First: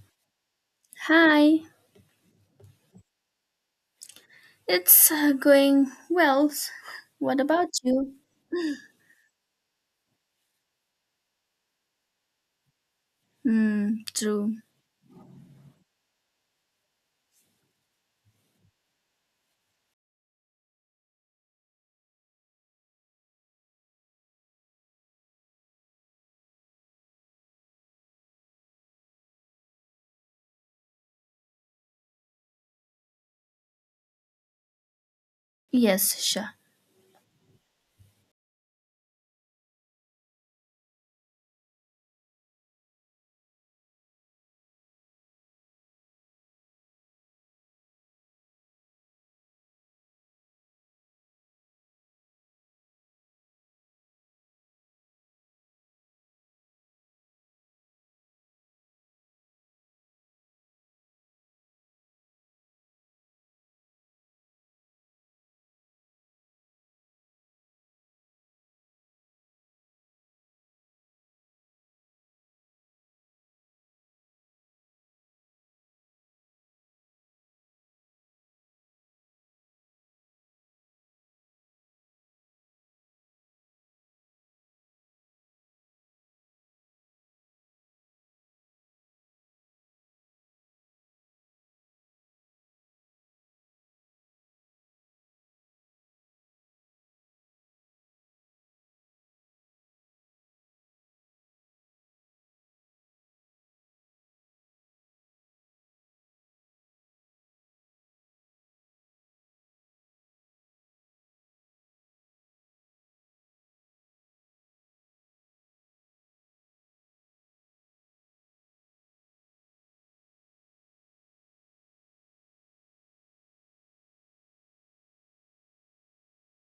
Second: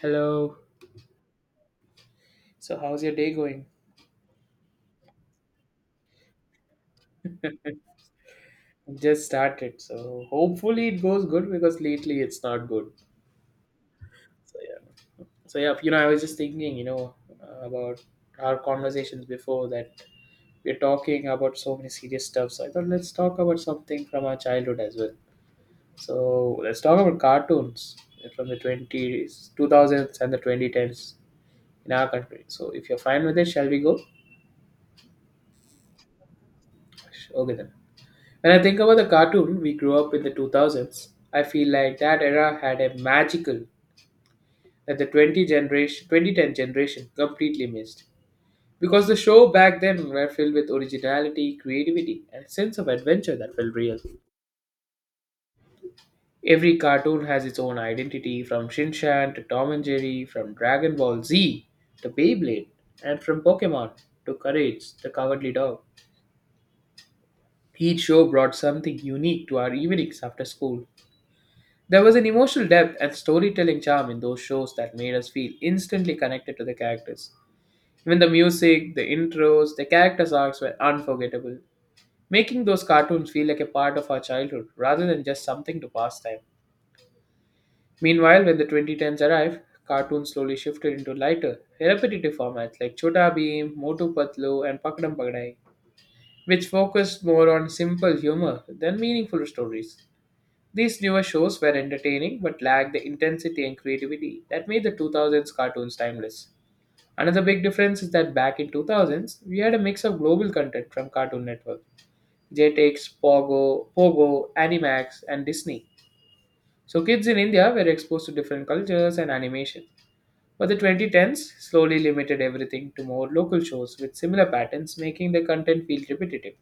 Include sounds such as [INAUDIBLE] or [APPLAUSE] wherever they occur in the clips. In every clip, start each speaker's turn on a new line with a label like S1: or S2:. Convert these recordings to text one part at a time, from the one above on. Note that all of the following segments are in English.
S1: Hello.
S2: Hi,
S1: So, how's your day going?
S2: it's going well. What about you?
S1: Just started. So, hopefully, it goes good because lately it's not good.
S2: Hmm, true.
S1: So, yeah. So, yeah, I was just thinking, about our conversations before that we're talking about so many serious stuff. So, I thought let's talk about something from our childhood as well. So, let's talk about cartoons from the 20s, 2000s, and the 2010s in our country. So, if you're fine with it, shall we go?
S2: Yes, sure.
S1: Okay, then. When I think about the cartoon we grew up in the 2000s, I feel like that era had a magical that the 20 generation, 2010 generation completely missed. Because the show back then were filled with originality, creativity, and a sense of adventure that felt real. Every cartoon has its own identity, from Shinshan to Tom and Jerry, from Dragon Ball Z to Beyblade, and from Pokemon to Courage the Cowardly Dog. Each show brought something unique to our evenings after school. There was an emotional depth and storytelling charm in those shows that made us feel instantly connected to the characters. Even the music, the intros, the characters' arcs were unforgettable, making those cartoons feel like a part of our childhood rather than just something to pass time. Meanwhile, when the 2010s arrived, cartoons slowly shifted into lighter, repetitive formats like Chota Bheem, Motu Patlu, and Pakadam Pagadai, which focused more on simple humor than meaningful stories. These newer shows were entertaining but lacked the intensity and creativity that made the 2000s cartoons timeless. Another big difference is that back in 2000s, we had a mix of global content from Cartoon Network, Jetix, Pogo, Animax, and Disney. So kids in India were exposed to different cultures and animation. But the 2010s slowly limited everything to more local shows with similar patterns, making the content feel repetitive.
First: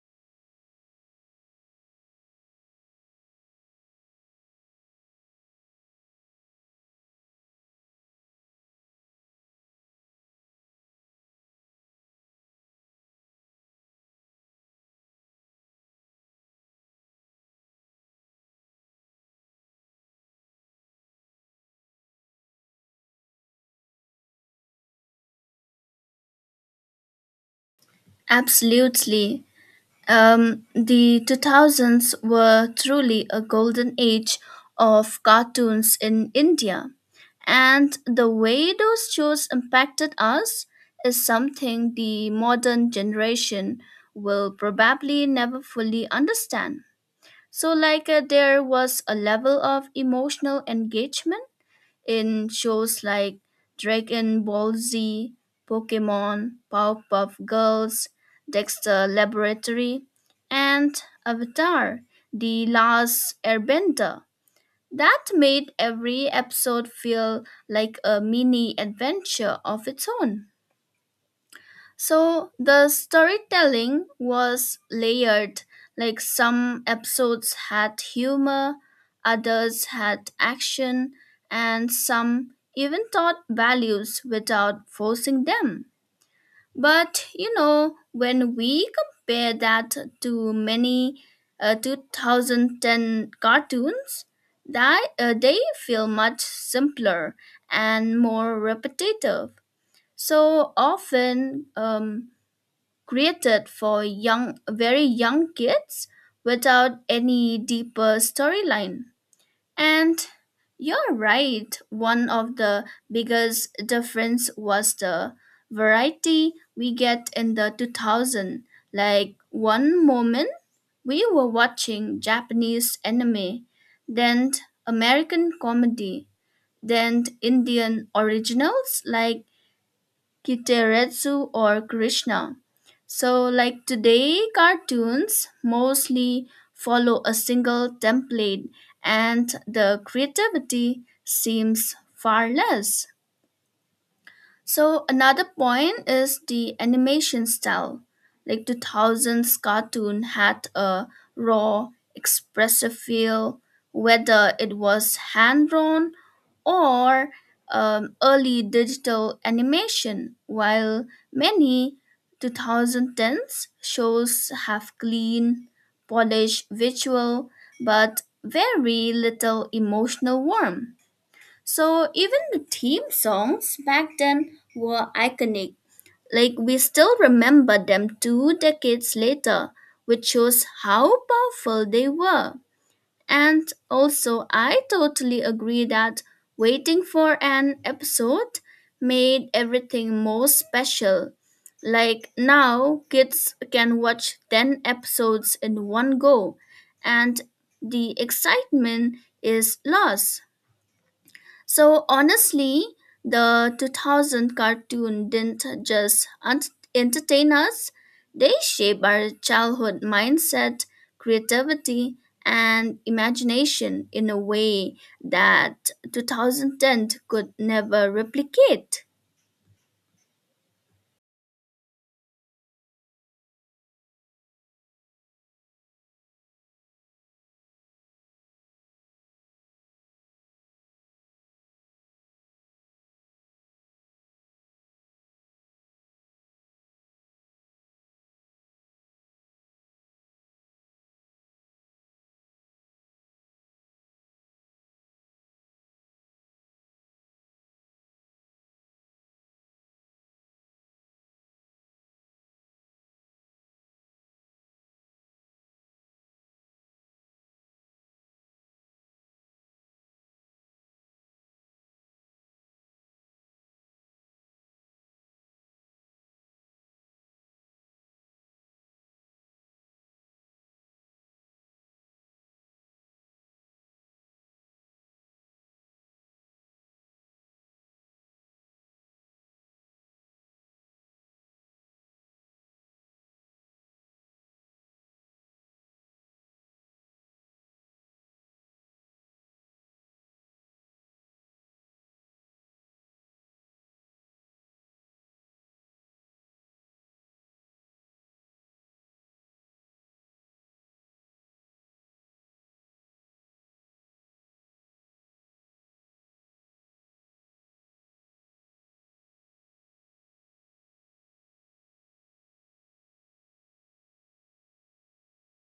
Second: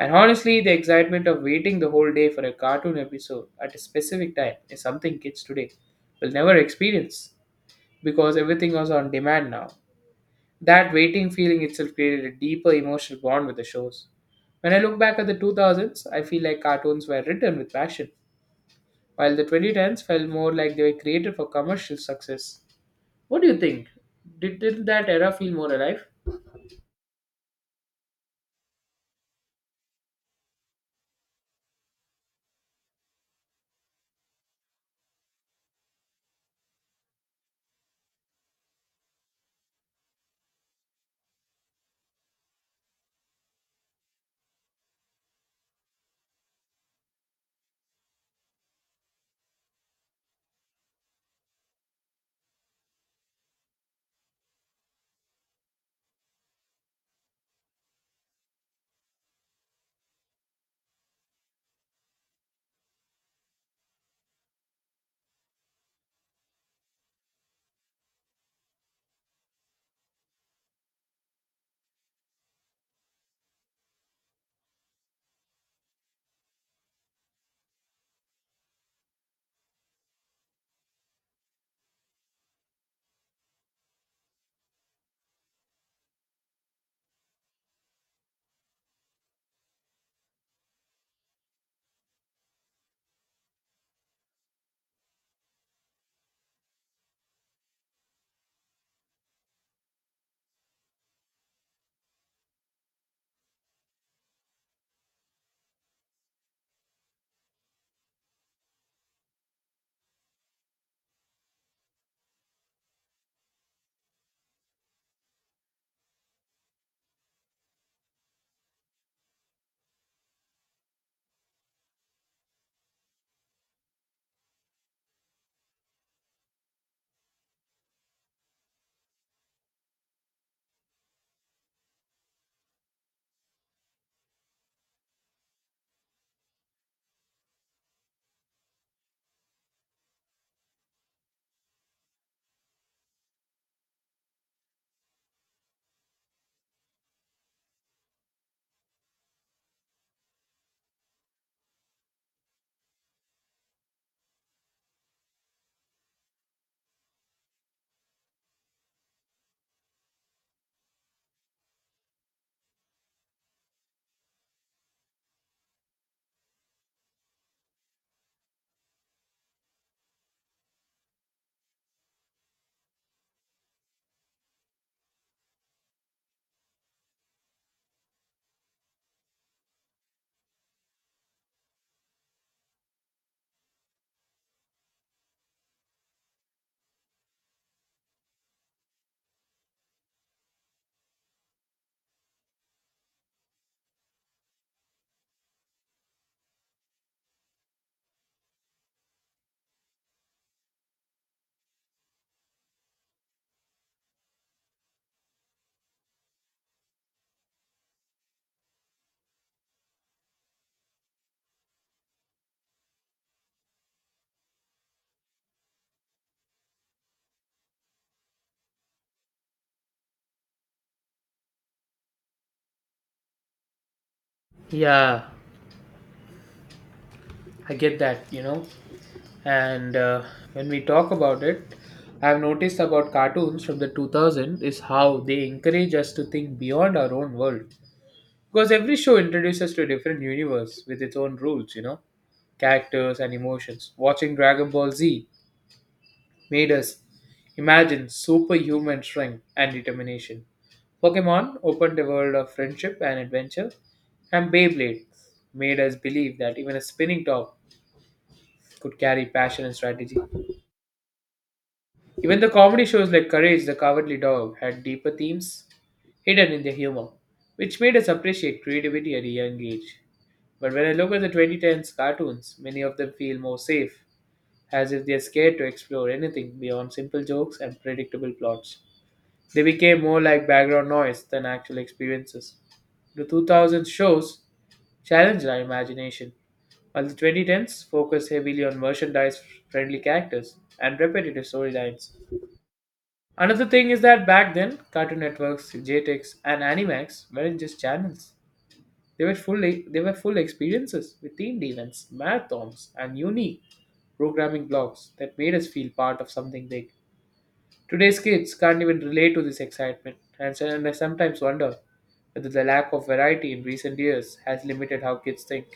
S1: And honestly, the excitement of waiting the whole day for a cartoon episode at a specific time is something kids today will never experience because everything was on demand now. That waiting feeling itself created a deeper emotional bond with the shows. When I look back at the 2000s, I feel like cartoons were written with passion, while the 2010s felt more like they were created for commercial success. What do you think? Did that era feel more alive?
S2: Absolutely. The 2000s were truly a golden age of cartoons in India, and the way those shows impacted us is something the modern generation will probably never fully understand. So, like, there was a level of emotional engagement in shows like Dragon Ball Z, Pokemon, Powerpuff Girls, Dexter Laboratory, and Avatar: The Last Airbender. That made every episode feel like a mini adventure of its own. So the storytelling was layered, like some episodes had humor, others had action, and some even taught values without forcing them. But when we compare that to many 2010 cartoons, they feel much simpler and more repetitive. So often, created for young very young kids without any deeper storyline. And you're right, one of the biggest difference was the variety we get in the 2000, like one moment we were watching Japanese anime, then American comedy, then Indian originals like Kitaretsu or Krishna. So, like today, cartoons mostly follow a single template, and the creativity seems far less. So another point is the animation style. Like 2000s cartoon had a raw, expressive feel, whether it was hand drawn or early digital animation, while many 2010s shows have clean, polished visual but very little emotional warmth. So even the theme songs back then were iconic. Like we still remember them 2 decades later, which shows how powerful they were. And also, I totally agree that waiting for an episode made everything more special. Like now, kids can watch 10 episodes in one go, and the excitement is lost. So honestly, the 2000 cartoon didn't just entertain us, they shaped our childhood mindset, creativity, and imagination in a way that 2010 could never replicate.
S1: Yeah, I get that. And when we talk about it, I've noticed about cartoons from the 2000 is how they encourage us to think beyond our own world. Because every show introduces us to a different universe with its own rules, characters and emotions. Watching Dragon Ball Z made us imagine superhuman strength and determination. Pokemon opened a world of friendship and adventure, and Beyblade made us believe that even a spinning top could carry passion and strategy. Even the comedy shows like Courage the Cowardly Dog had deeper themes hidden in their humor, which made us appreciate creativity at a young age. But when I look at the 2010s cartoons, many of them feel more safe, as if they're scared to explore anything beyond simple jokes and predictable plots. They became more like background noise than actual experiences. The 2000s shows challenged our imagination, while the 2010s focused heavily on merchandise friendly characters and repetitive storylines. Another thing is that back then, Cartoon Networks, JTX, and Animax weren't just channels. They were full experiences with themed events, marathons, and unique programming blocks that made us feel part of something big. Today's kids can't even relate to this excitement, and I sometimes wonder whether the lack of variety in recent years has limited how kids think.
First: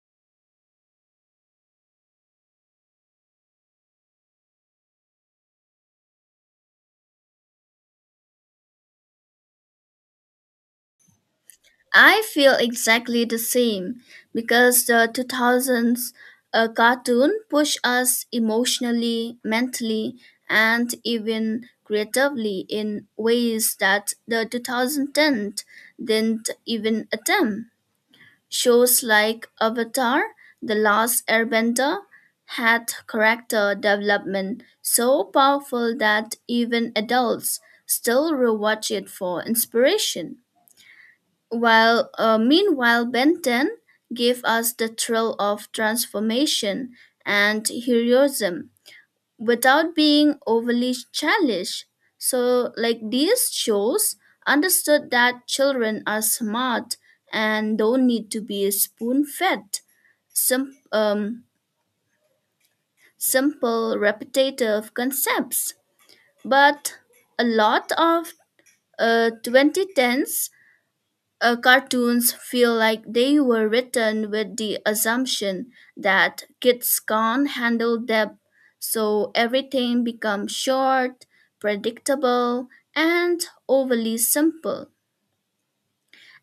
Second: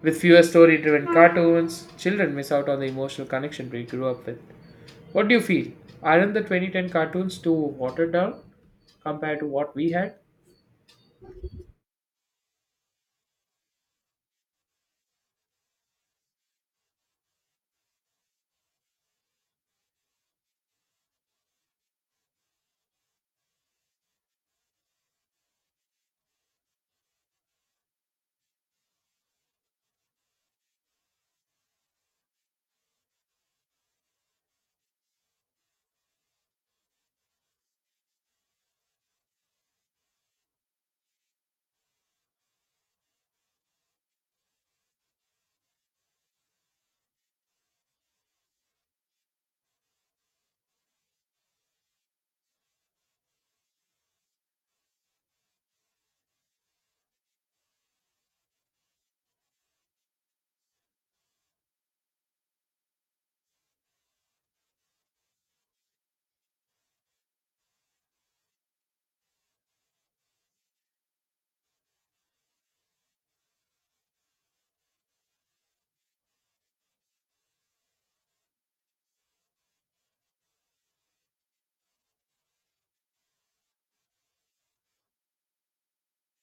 S1: With fewer story driven cartoons, children miss out on the emotional connection we grew up with. What do you feel? Aren't the 2010 cartoons too watered down compared to what we had?
S2: I feel exactly the same because the 2000s cartoon pushed us emotionally, mentally, and even creatively in ways that the 2010 didn't even attempt. Shows like Avatar: The Last Airbender had character development so powerful that even adults still rewatch it for inspiration. While meanwhile, Benton gave us the thrill of transformation and heroism without being overly childish. So, like these shows, understood that children are smart and don't need to be spoon-fed. Sim- um, simple, repetitive concepts, but a lot of 2010s cartoons feel like they were written with the assumption that kids can't handle depth, so everything becomes short, predictable, and overly simple.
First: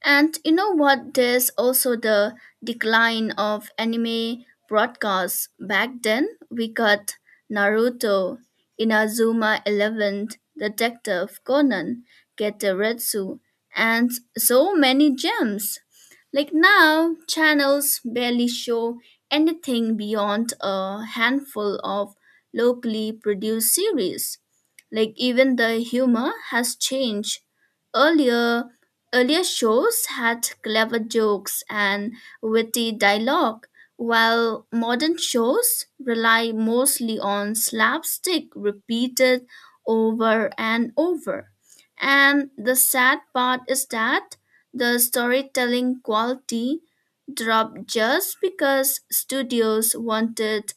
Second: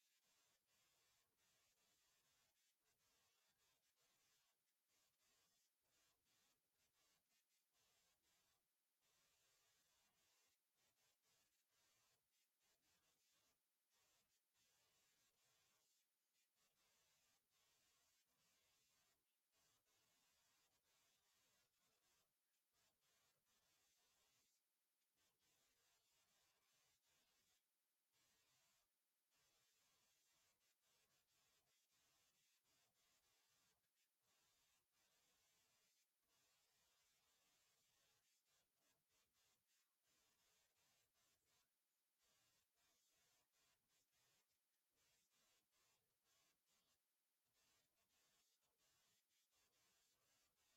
S2: And you know what? There's also the decline of anime broadcasts. Back then, we got Naruto, Inazuma 11, Detective Conan, Getoretsu, and so many gems. Like now, channels barely show anything beyond a handful of locally produced series. Like even the humor has changed. Earlier, Earlier, shows had clever jokes and witty dialogue, while modern shows rely mostly on slapstick repeated over and over. And the sad part is that the storytelling quality dropped just because studios wanted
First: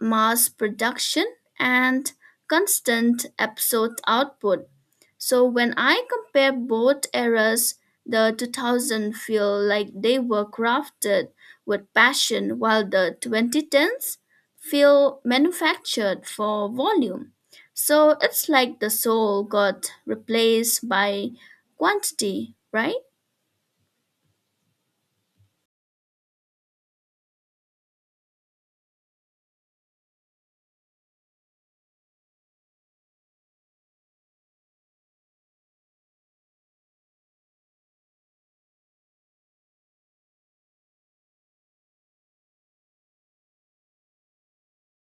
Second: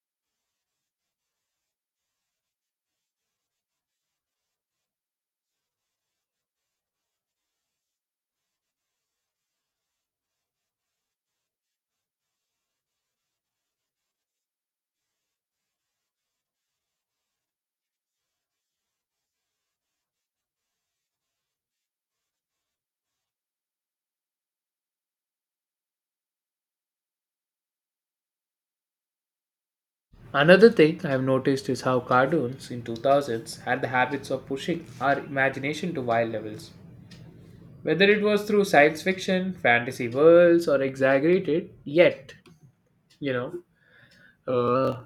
S2: mass production and constant episode output. So when I compare both eras, the 2000 feel like they were crafted with passion, while the 2010s feel manufactured for volume. So it's like the soul got replaced by quantity, right?
S1: Another thing I've noticed is how cartoons in 2000s had the habits of pushing our imagination to wild levels. Whether it was through science fiction, fantasy worlds, or exaggerated, yet, you know, uh,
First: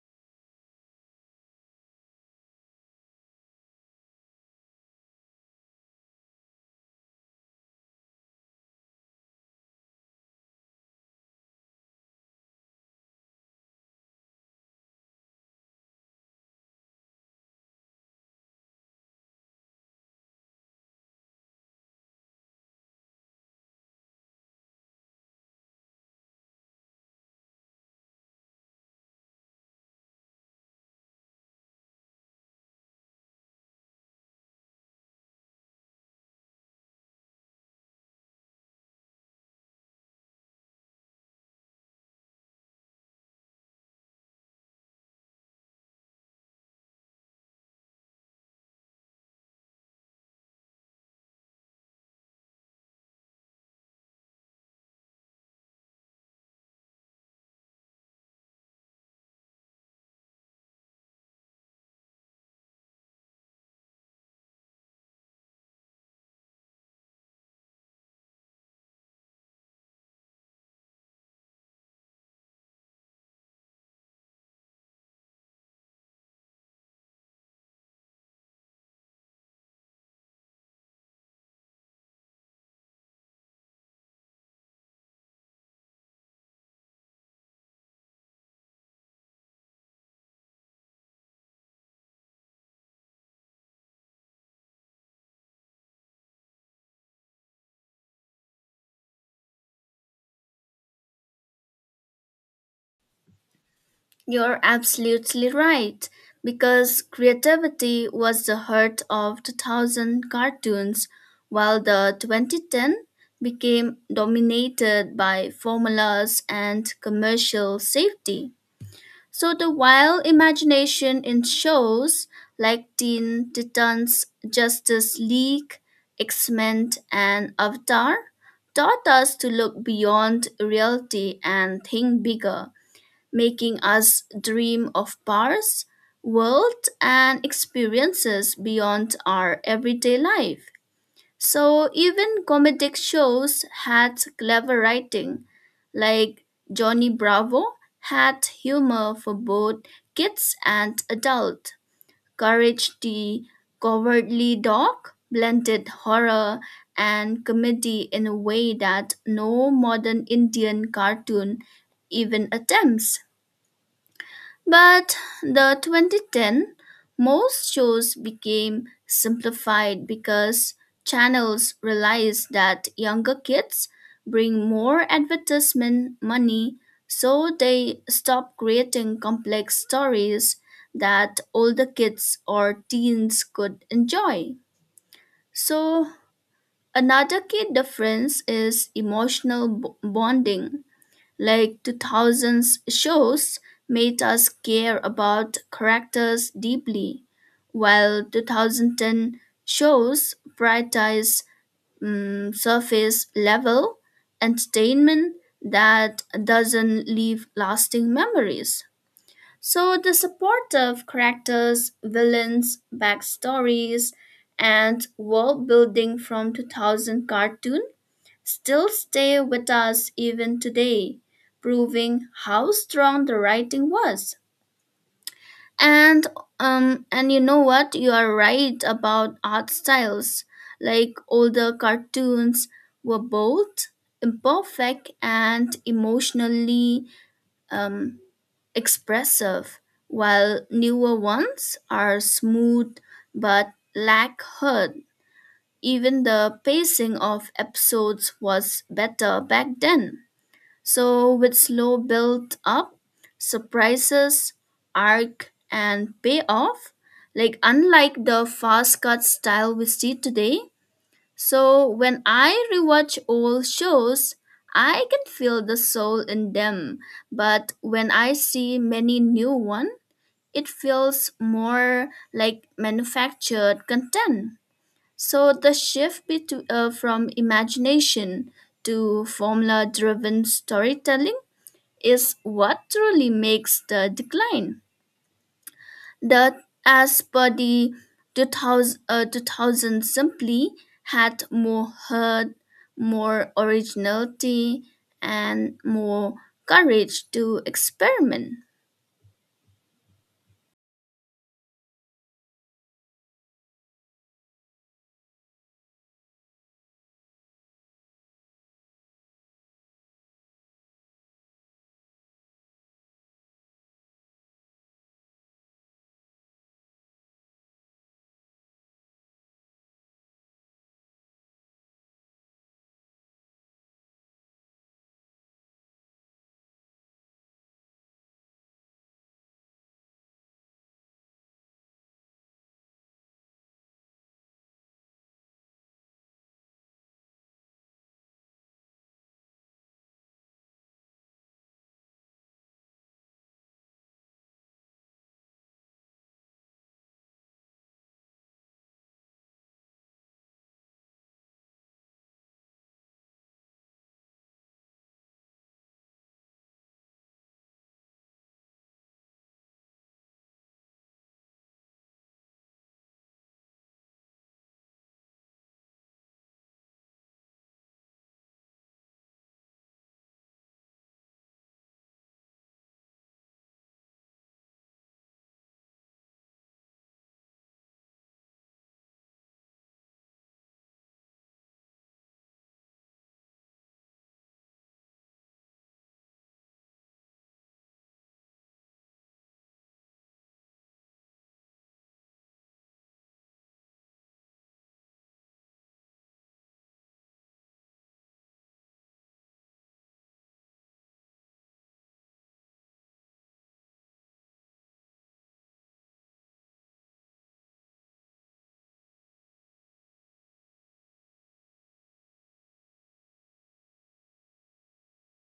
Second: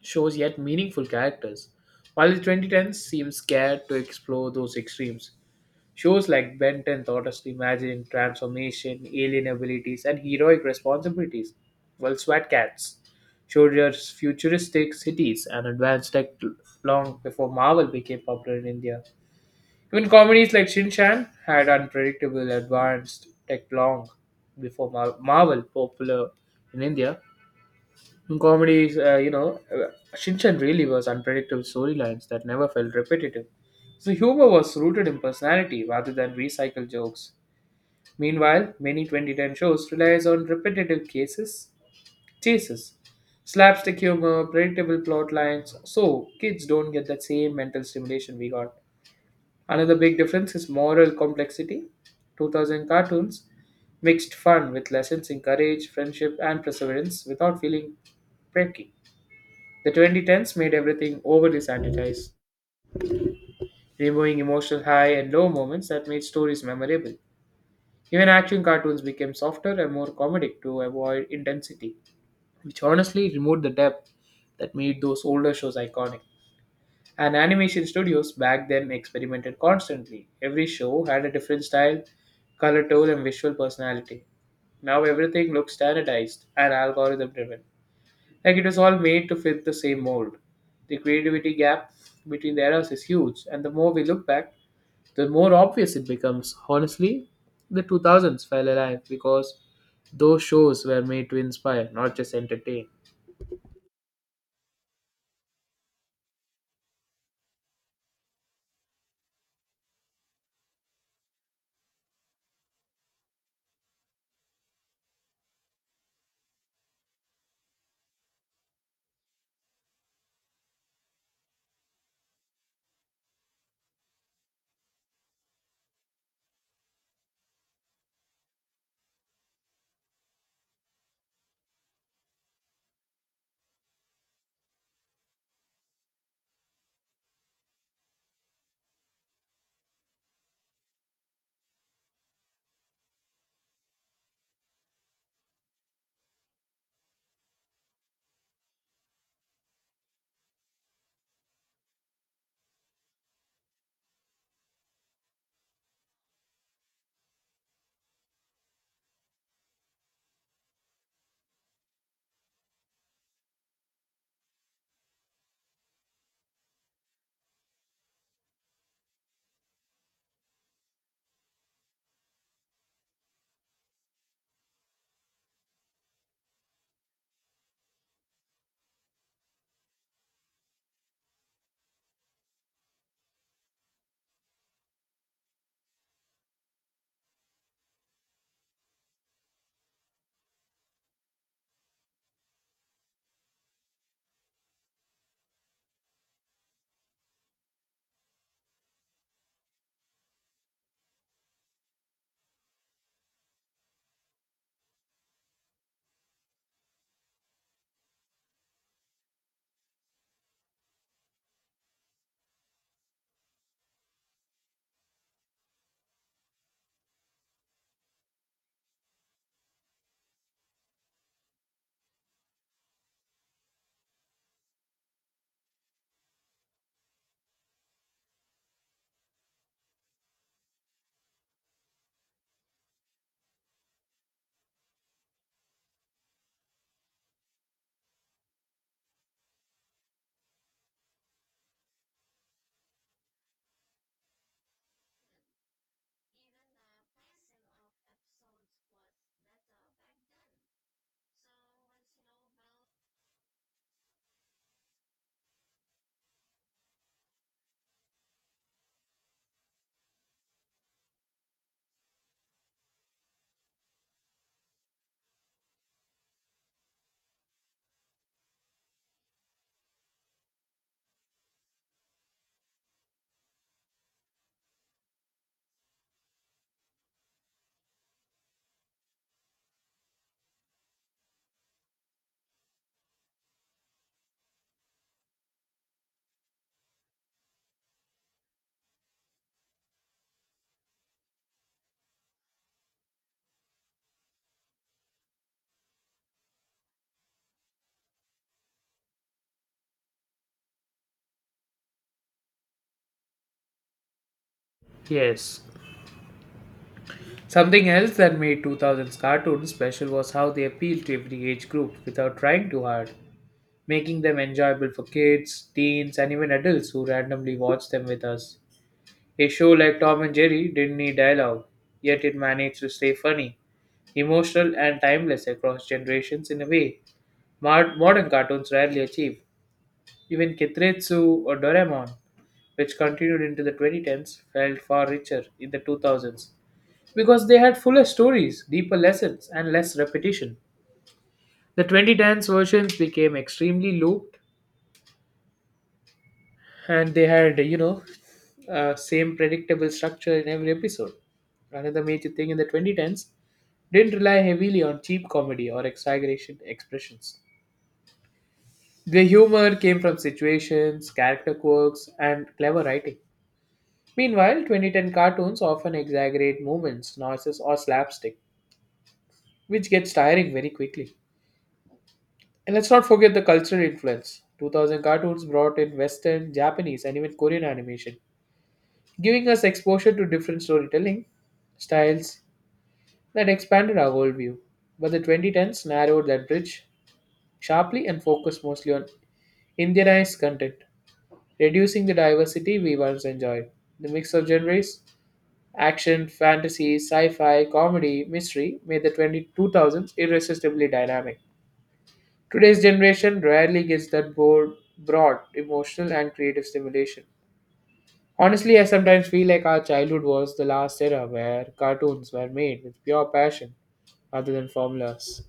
S1: shows yet meaningful characters. While the 2010s seem scared to explore those extremes, shows like Benton taught us to imagine transformation, alien abilities, and heroic responsibilities, while SWAT Cats showed us futuristic cities and advanced tech long before Marvel became popular in India. Even comedies like Shin Chan had unpredictable advanced tech long before Marvel popular in India. Comedies, Shinchan really was unpredictable storylines that never felt repetitive. So humor was rooted in personality rather than recycled jokes. Meanwhile, many 2010 shows relies on repetitive chases, slapstick humor, predictable plot lines, so kids don't get that same mental stimulation we got. Another big difference is moral complexity. 2000 cartoons mixed fun with lessons in courage, friendship, and perseverance without feeling pricky. The 2010s made everything overly sanitized, removing emotional high and low moments that made stories memorable. Even action cartoons became softer and more comedic to avoid intensity, which honestly removed the depth that made those older shows iconic. And animation studios back then experimented constantly. Every show had a different style, color tone, and visual personality. Now everything looks standardized and algorithm driven. Like it was all made to fit the same mold. The creativity gap between the eras is huge, and the more we look back, the more obvious it becomes. Honestly, the 2000s fell alive because those shows were made to inspire, not just entertain.
S2: You're absolutely right, because creativity was the heart of 2000 cartoons, while the 2010 became dominated by formulas and commercial safety. So the wild imagination in shows like Teen Titans, Justice League, X-Men, and Avatar taught us to look beyond reality and think bigger, making us dream of bars, worlds, and experiences beyond our everyday life. So even comedic shows had clever writing, like Johnny Bravo had humor for both kids and adults. Courage the Cowardly Dog blended horror and comedy in a way that no modern Indian cartoon even attempts. But the 2010, most shows became simplified because channels realized that younger kids bring more advertisement money, so they stopped creating complex stories that older kids or teens could enjoy. So another key difference is emotional bonding, like 2000s shows made us care about characters deeply, while 2010 shows prioritize surface level entertainment that doesn't leave lasting memories. So the supportive characters, villains, backstories, and world building from 2000 cartoon still stay with us even today, proving how strong the writing was. And and you know what? You are right about art styles. Like older cartoons were both imperfect and emotionally um, expressive, while newer ones are smooth but lack heart. Even the pacing of episodes was better back then. So, with slow build up, surprises, arc, and payoff, like unlike the fast cut style we see today. So, when I rewatch old shows, I can feel the soul in them, but when I see many new one, it feels more like manufactured content. So the shift from imagination to formula driven storytelling is what truly makes the decline. That, as per the 2000 simply had more heart, more originality, and more courage to experiment.
S1: Yes. Something else that made 2000s cartoons special was how they appealed to every age group without trying too hard, making them enjoyable for kids, teens, and even adults who randomly watched them with us. A show like Tom and Jerry didn't need dialogue, yet it managed to stay funny, emotional, and timeless across generations in a way modern cartoons rarely achieve. Even Kitretsu or Doraemon, which continued into the 2010s, felt far richer in the 2000s because they had fuller stories, deeper lessons, and less repetition. The 2010s versions became extremely looped and they had, same predictable structure in every episode. Another major thing in the 2010s didn't rely heavily on cheap comedy or exaggeration expressions. The humor came from situations, character quirks, and clever writing. Meanwhile, 2010 cartoons often exaggerate movements, noises, or slapstick, which gets tiring very quickly. And let's not forget the cultural influence. 2000 cartoons brought in Western, Japanese, and even Korean animation, giving us exposure to different storytelling styles that expanded our worldview. But the 2010s narrowed that bridge sharply and focused mostly on Indianized content, reducing the diversity we once enjoyed. The mix of genres, action, fantasy, sci fi, comedy, mystery made the 20 2000s irresistibly dynamic. Today's generation rarely gets that bored, broad, emotional, and creative stimulation. Honestly, I sometimes feel like our childhood was the last era where cartoons were made with pure passion rather than formulas.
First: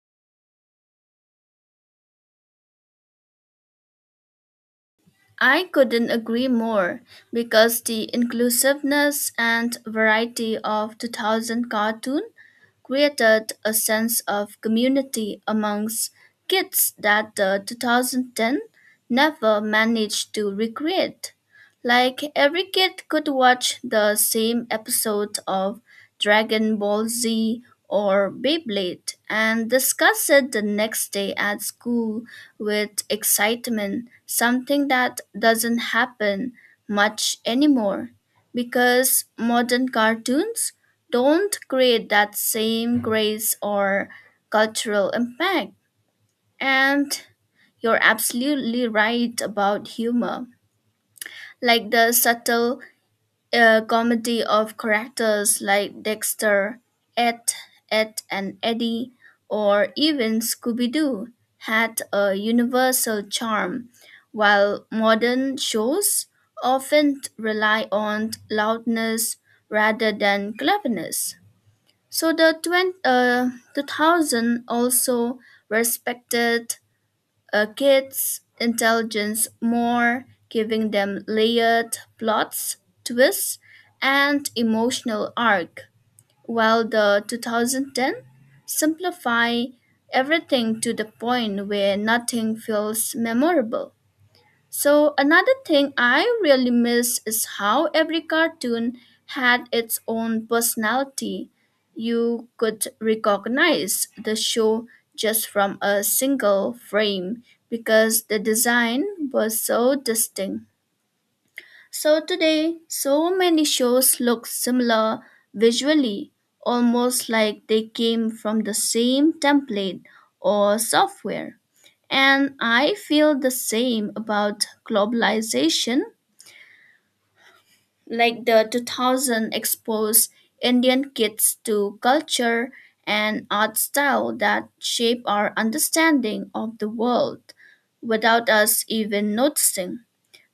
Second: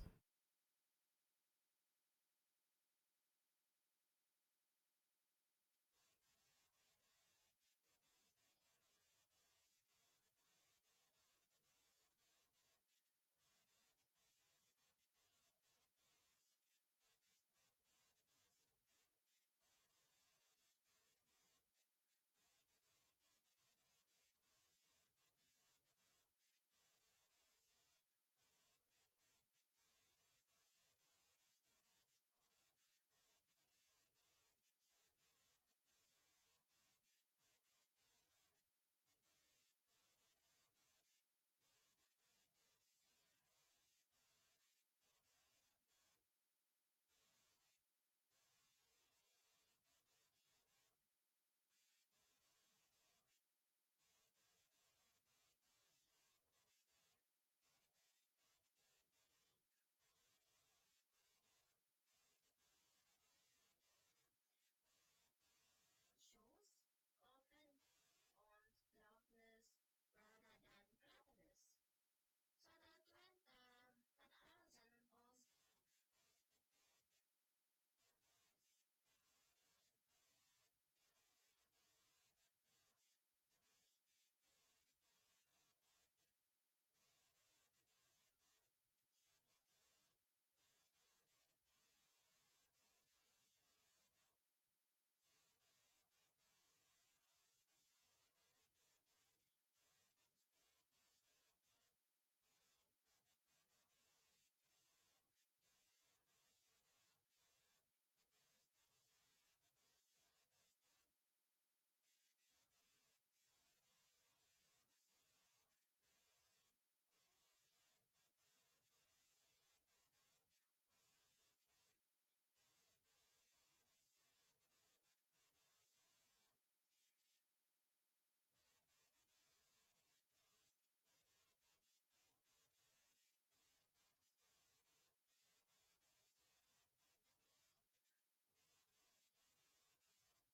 S2: I couldn't agree more because the inclusiveness and variety of 2000 cartoon created a sense of community amongst kids that the 2010 never managed to recreate. Like every kid could watch the same episode of Dragon Ball Z or Beyblade and discuss it the next day at school with excitement, something that doesn't happen much anymore because modern cartoons don't create that same grace or cultural impact. And you're absolutely right about humor, like the subtle a comedy of characters like Dexter, Ed, Ed and Eddie, or even Scooby Doo had a universal charm, while modern shows often rely on loudness rather than cleverness. So the 2000 also respected a kid's intelligence more, giving them layered plots, twists, and emotional arc, while the 2010 simplify everything to the point where nothing feels memorable. So, another thing I really miss is how every cartoon had its own personality. You could recognize the show just from a single frame because the design was so distinct. So today, so many shows look similar visually, almost like they came from the same template or software. And I feel the same about globalization, like the 2000 exposed Indian kids to culture and art style that shape our understanding of the world without us even noticing.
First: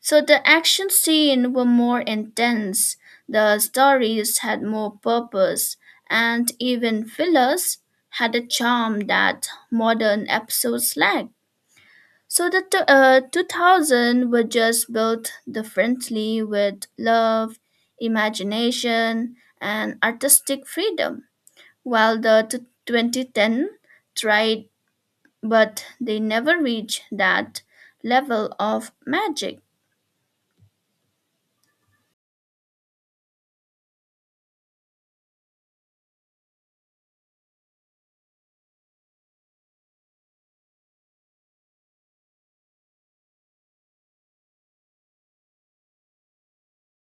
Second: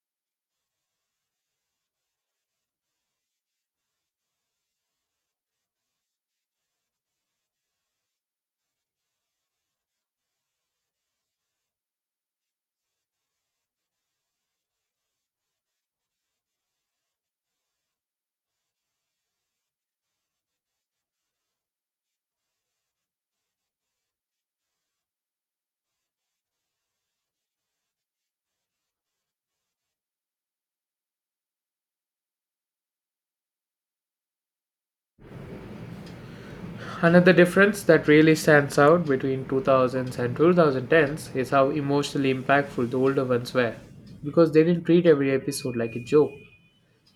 S2: So the action scenes were more intense, the stories had more purpose, and even fillers had a charm that modern episodes lack. So the 2000 were just built differently with love, imagination, and artistic freedom, while the 2010 tried, but they never reached that level of magic.
S1: Another difference that really stands out between 2000s and 2010s is how emotionally impactful the older ones were, because they didn't treat every episode like a joke.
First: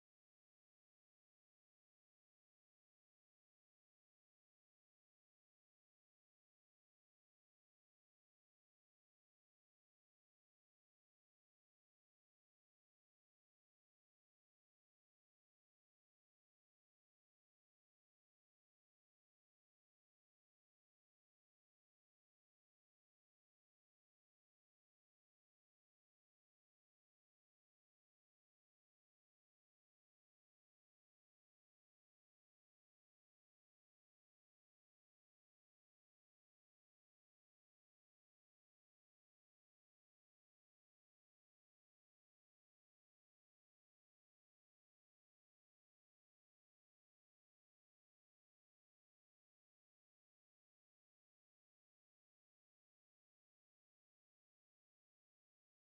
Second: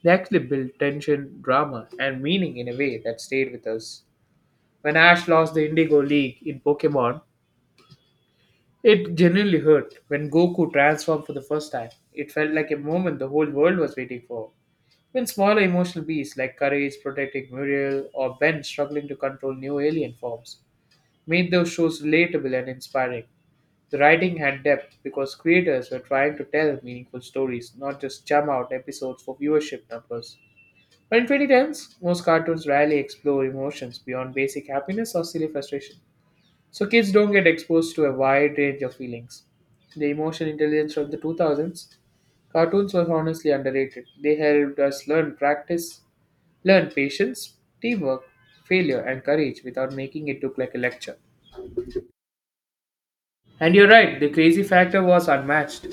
S1: They actually built tension, drama, and meaning in a way that stayed with us. When Ash lost the Indigo League in Pokemon, it genuinely hurt. When Goku transformed for the first time, it felt like a moment the whole world was waiting for. When smaller emotional beasts like Courage protecting Muriel or Ben struggling to control new alien forms made those shows relatable and inspiring. The writing had depth because creators were trying to tell meaningful stories, not just chum out episodes for viewership numbers. But in 2010s, most cartoons rarely explore emotions beyond basic happiness or silly frustration. So kids don't get exposed to a wide range of feelings. The emotional intelligence of the 2000s cartoons were honestly underrated. They helped us learn patience, teamwork, failure, and courage without making it look like a lecture. And you're right, the crazy factor was unmatched.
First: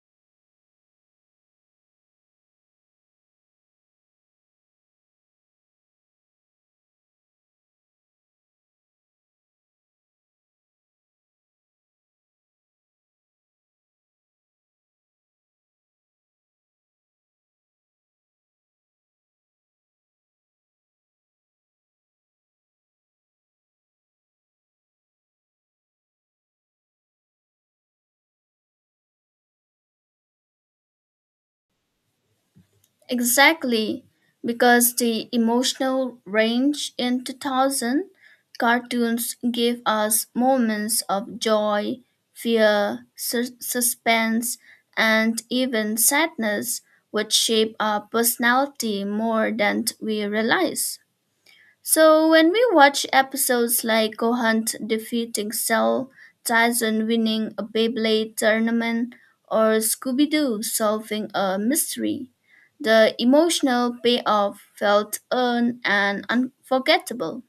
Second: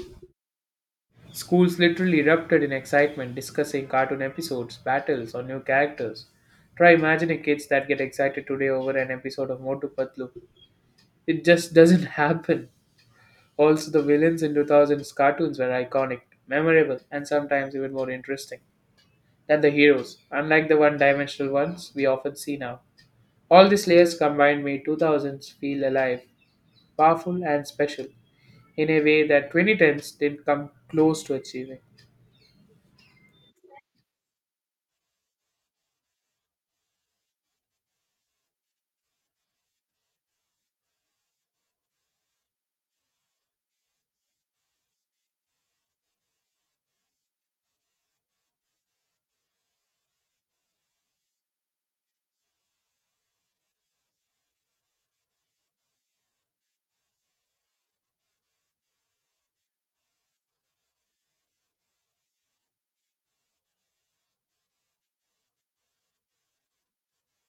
S1: Schools literally erupted in excitement discussing cartoon episodes, battles, or new characters. Try imagining kids that get excited today over an episode of Motu Patlu. It just doesn't [LAUGHS] happen. Also, the villains in 2000's cartoons were iconic, memorable, and sometimes even more interesting than the heroes, unlike the one dimensional ones we often see now. All these layers combined made 2000s feel alive, powerful, and special in a way that 2010s didn't come close to achieving.
S2: Exactly, because the emotional range in 2000 cartoons gave us moments of joy, fear, suspense, and even sadness, which shape our personality more than we realize. So when we watch episodes like Gohan defeating Cell, Tyson winning a Beyblade tournament, or Scooby-Doo solving a mystery, the emotional payoff felt earned and unforgettable.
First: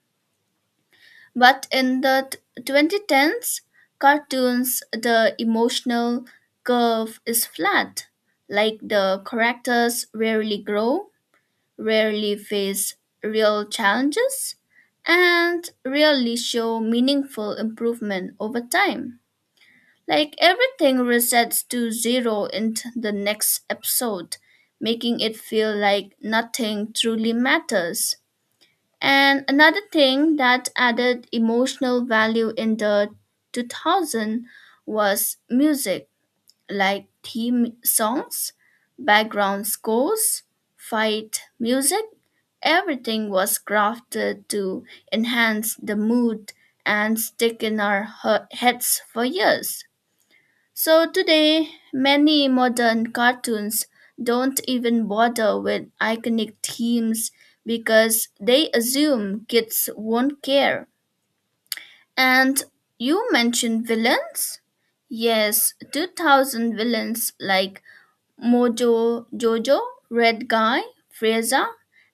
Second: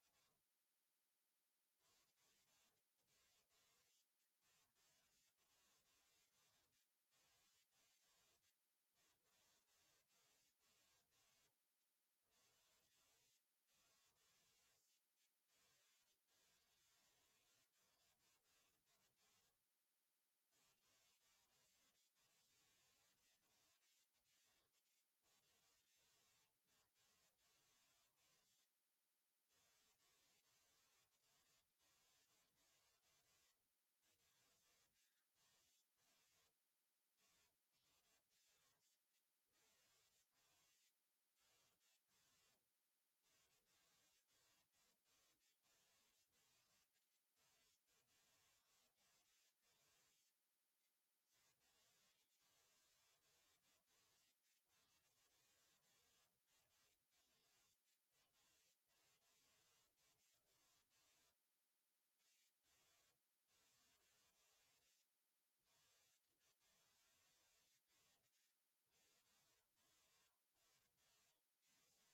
S2: But in the 2010s cartoons, the emotional curve is flat. Like the characters rarely grow, rarely face real challenges and rarely show meaningful improvement over time. Like everything resets to zero in the next episode, making it feel like nothing truly matters. And another thing that added emotional value in the 2000 was music, like theme songs, background scores, fight music. Everything was crafted to enhance the mood and stick in our heads for years. So today, many modern cartoons don't even bother with iconic themes because they assume kids won't care. And you mentioned villains? Yes, 2000 villains like Mojo Jojo, Red Guy, Frasier,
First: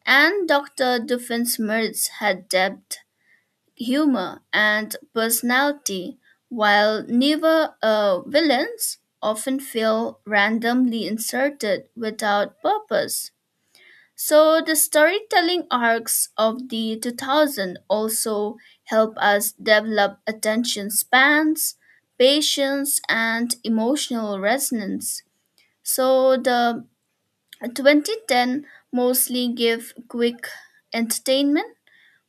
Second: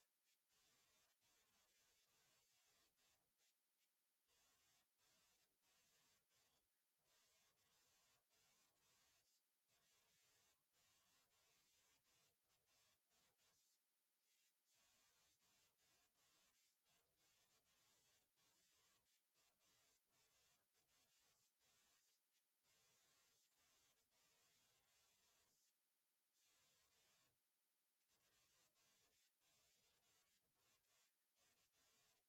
S2: and Dr. Doofenshmirtz had depth, humor, and personality, while neither villains often feel randomly inserted without purpose. So the storytelling arcs of the 2000 also help us develop attention spans, patience, and emotional resonance. So the 2010 mostly give quick entertainment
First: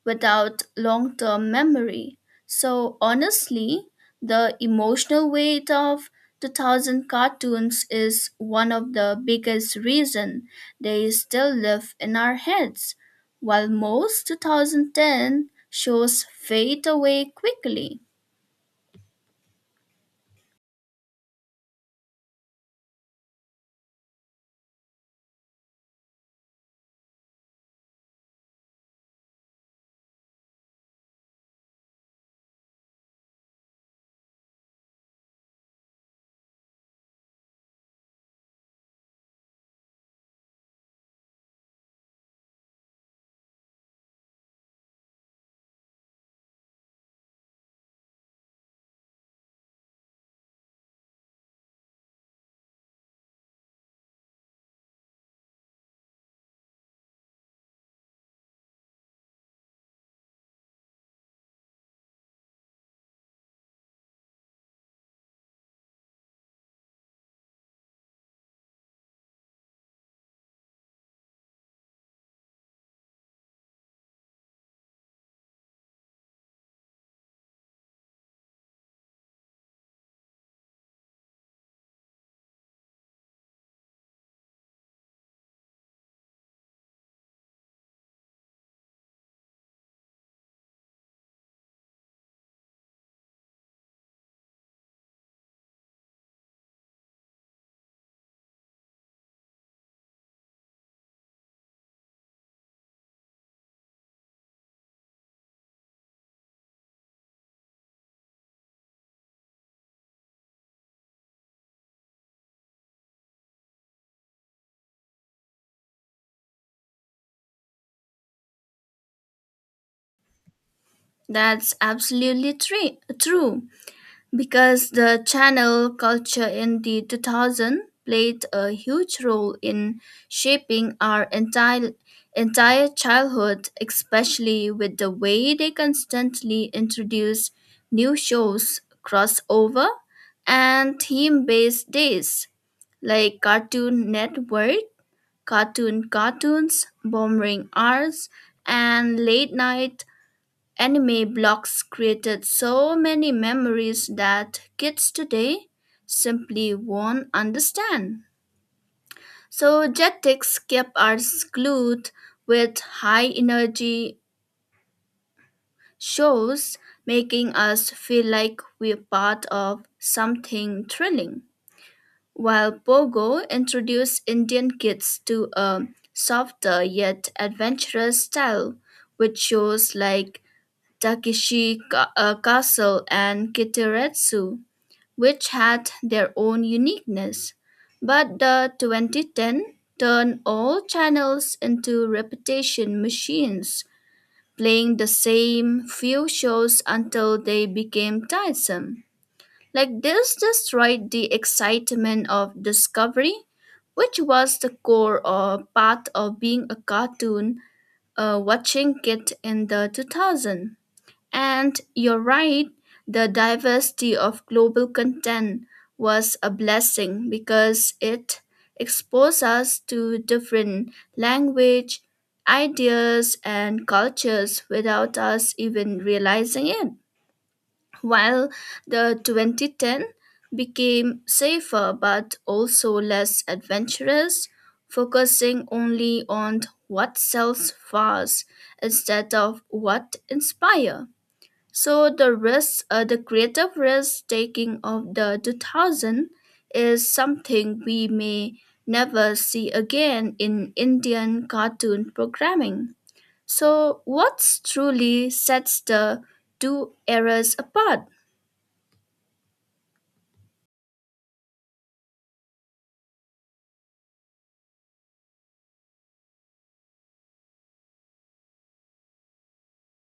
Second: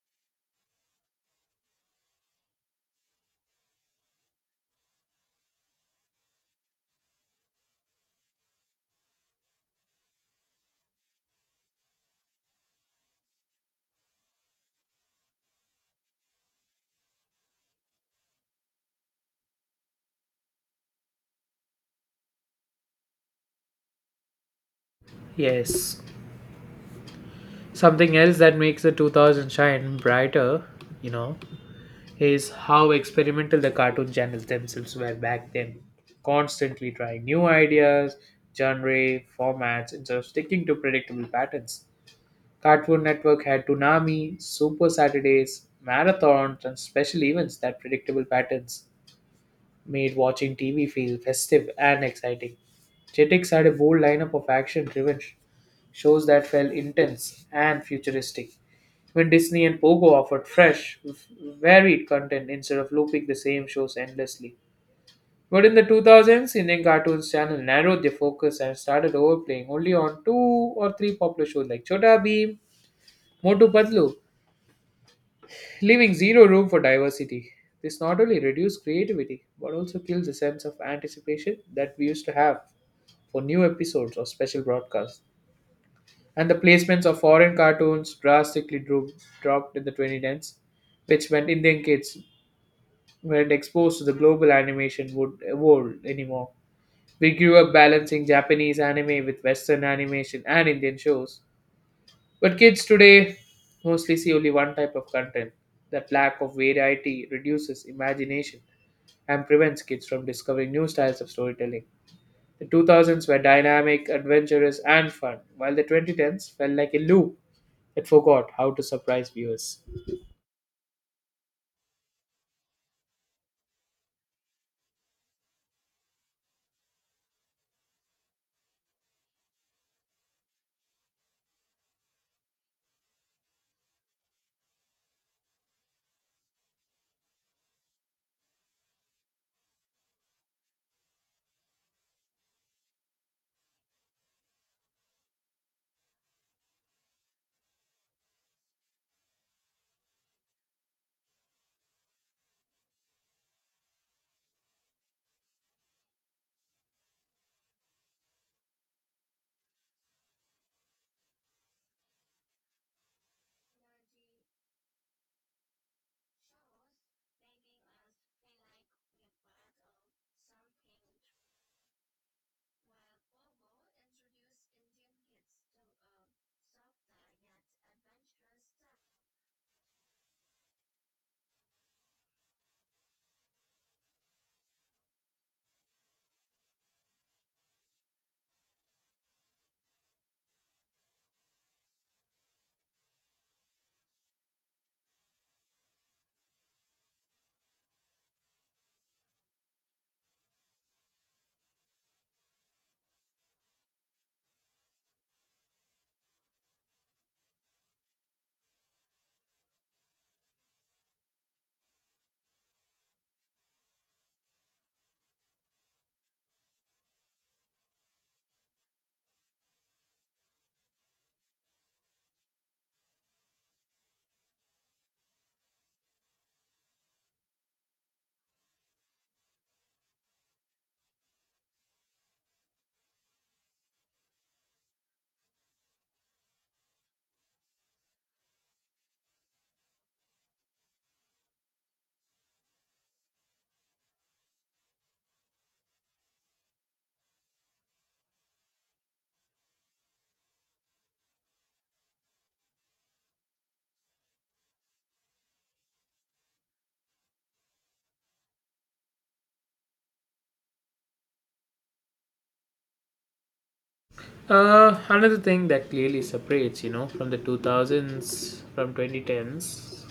S2: without long term memory. So, honestly, the emotional weight of 2000 cartoons is one of the biggest reason they still live in our heads, while most 2010 shows fade away quickly.
S1: Yes. Something else that makes the 2000 shine brighter, you know, is how experimental the cartoon channels themselves were back then. Constantly trying new ideas, genre, formats, instead of sticking to predictable patterns. Cartoon Network had Toonami, Super Saturdays, marathons, and special events that predictable patterns made watching TV feel festive and exciting. Jetix had a bold lineup of action driven shows that felt intense and futuristic. When Disney and Pogo offered fresh, varied content instead of looping the same shows endlessly. But in the 2000s, Indian Cartoons Channel narrowed their focus and started overplaying only on two or three popular shows like Chota Beam, Motu Patlu, leaving zero room for diversity. This not only reduces creativity but also kills the sense of anticipation that we used to have for new episodes or special broadcasts. And the placements of foreign cartoons drastically dropped in the 2010s, which meant Indian kids weren't exposed to the global animation would world anymore. We grew up balancing Japanese anime with Western animation and Indian shows, but kids today mostly see only one type of content. That lack of variety reduces imagination and prevents kids from discovering new styles of storytelling. The 2000s were dynamic, adventurous, and fun, while the 2010s felt like a loop that forgot how to surprise viewers.
S2: That's absolutely true. Because the channel culture in the 2000 played a huge role in shaping our entire childhood, especially with the way they constantly introduce new shows, crossover, and theme based days like Cartoon Network, Cartoon Cartoons bombering hours, and late night Anime blogs created so many memories that kids today simply won't understand. So Jetix kept us glued with high energy shows, making us feel like we're part of something thrilling. While Pogo introduced Indian kids to a softer yet adventurous style, with shows like Takeshi Castle and Kiteretsu, which had their own uniqueness. But the 2010 turned all channels into repetition machines, playing the same few shows until they became tiresome. Like this destroyed the excitement of discovery, which was the core or part of being a cartoon watching kid in the 2000s. And you're right, the diversity of global content was a blessing because it exposed us to different language, ideas, and cultures without us even realizing it. While the 2010 became safer but also less adventurous, focusing only on what sells fast instead of what inspire. So the the creative risk taking of the 2000 is something we may never see again in Indian cartoon programming. So what truly sets the two eras apart?
S1: Another thing that clearly separates, from the 2000s, from 2010s.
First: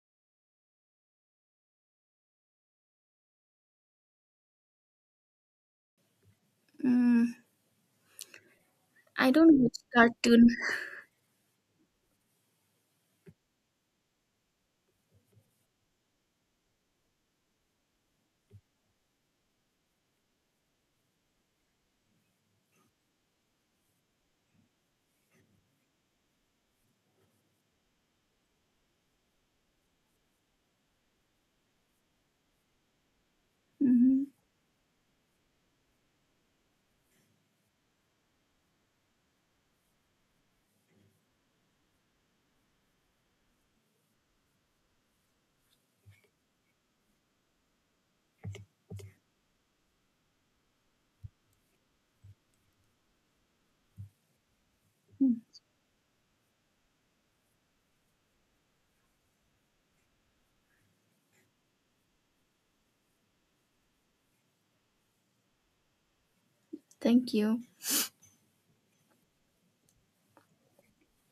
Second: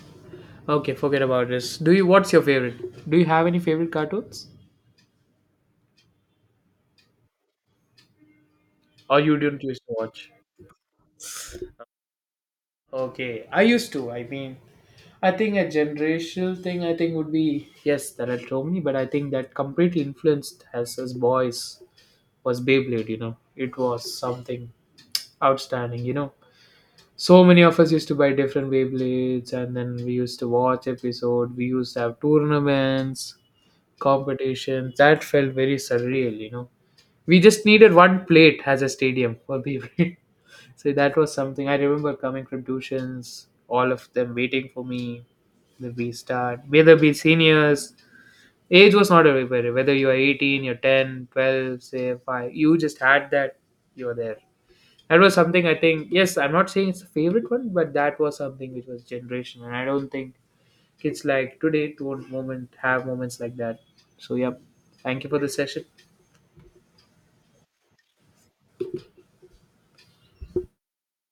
S1: Okay, forget about this. Do you? What's your favorite? Do you have any favorite cartoons?
S2: Mm,
S1: Or
S2: I
S1: you
S2: don't
S1: didn't
S2: watch
S1: used to watch?
S2: cartoon.
S1: Okay, I used to. I mean, I think a generational thing. I think would be yes, there are so many, but I think that completely influenced us as boys was Beyblade. It was something outstanding. So many of us used to buy different Beyblades, and then we used to watch episode. We used to have tournaments,
S2: [LAUGHS]
S1: competitions. That felt very surreal. We just needed one plate as a stadium for Beyblade. [LAUGHS] So that was something I remember coming from tuitions, all of them waiting for me. Whether we start, whether we seniors, age was not a barrier. Whether you are 18, you're 10, 12, say 5, you just had that, you're there. That was
S2: Mhm.
S1: something I think, yes, I'm not saying it's a favorite one, but that was something which was generation. And I don't think kids like today don't moment have moments like that. So, yeah, thank you for the session.
S2: Thank you.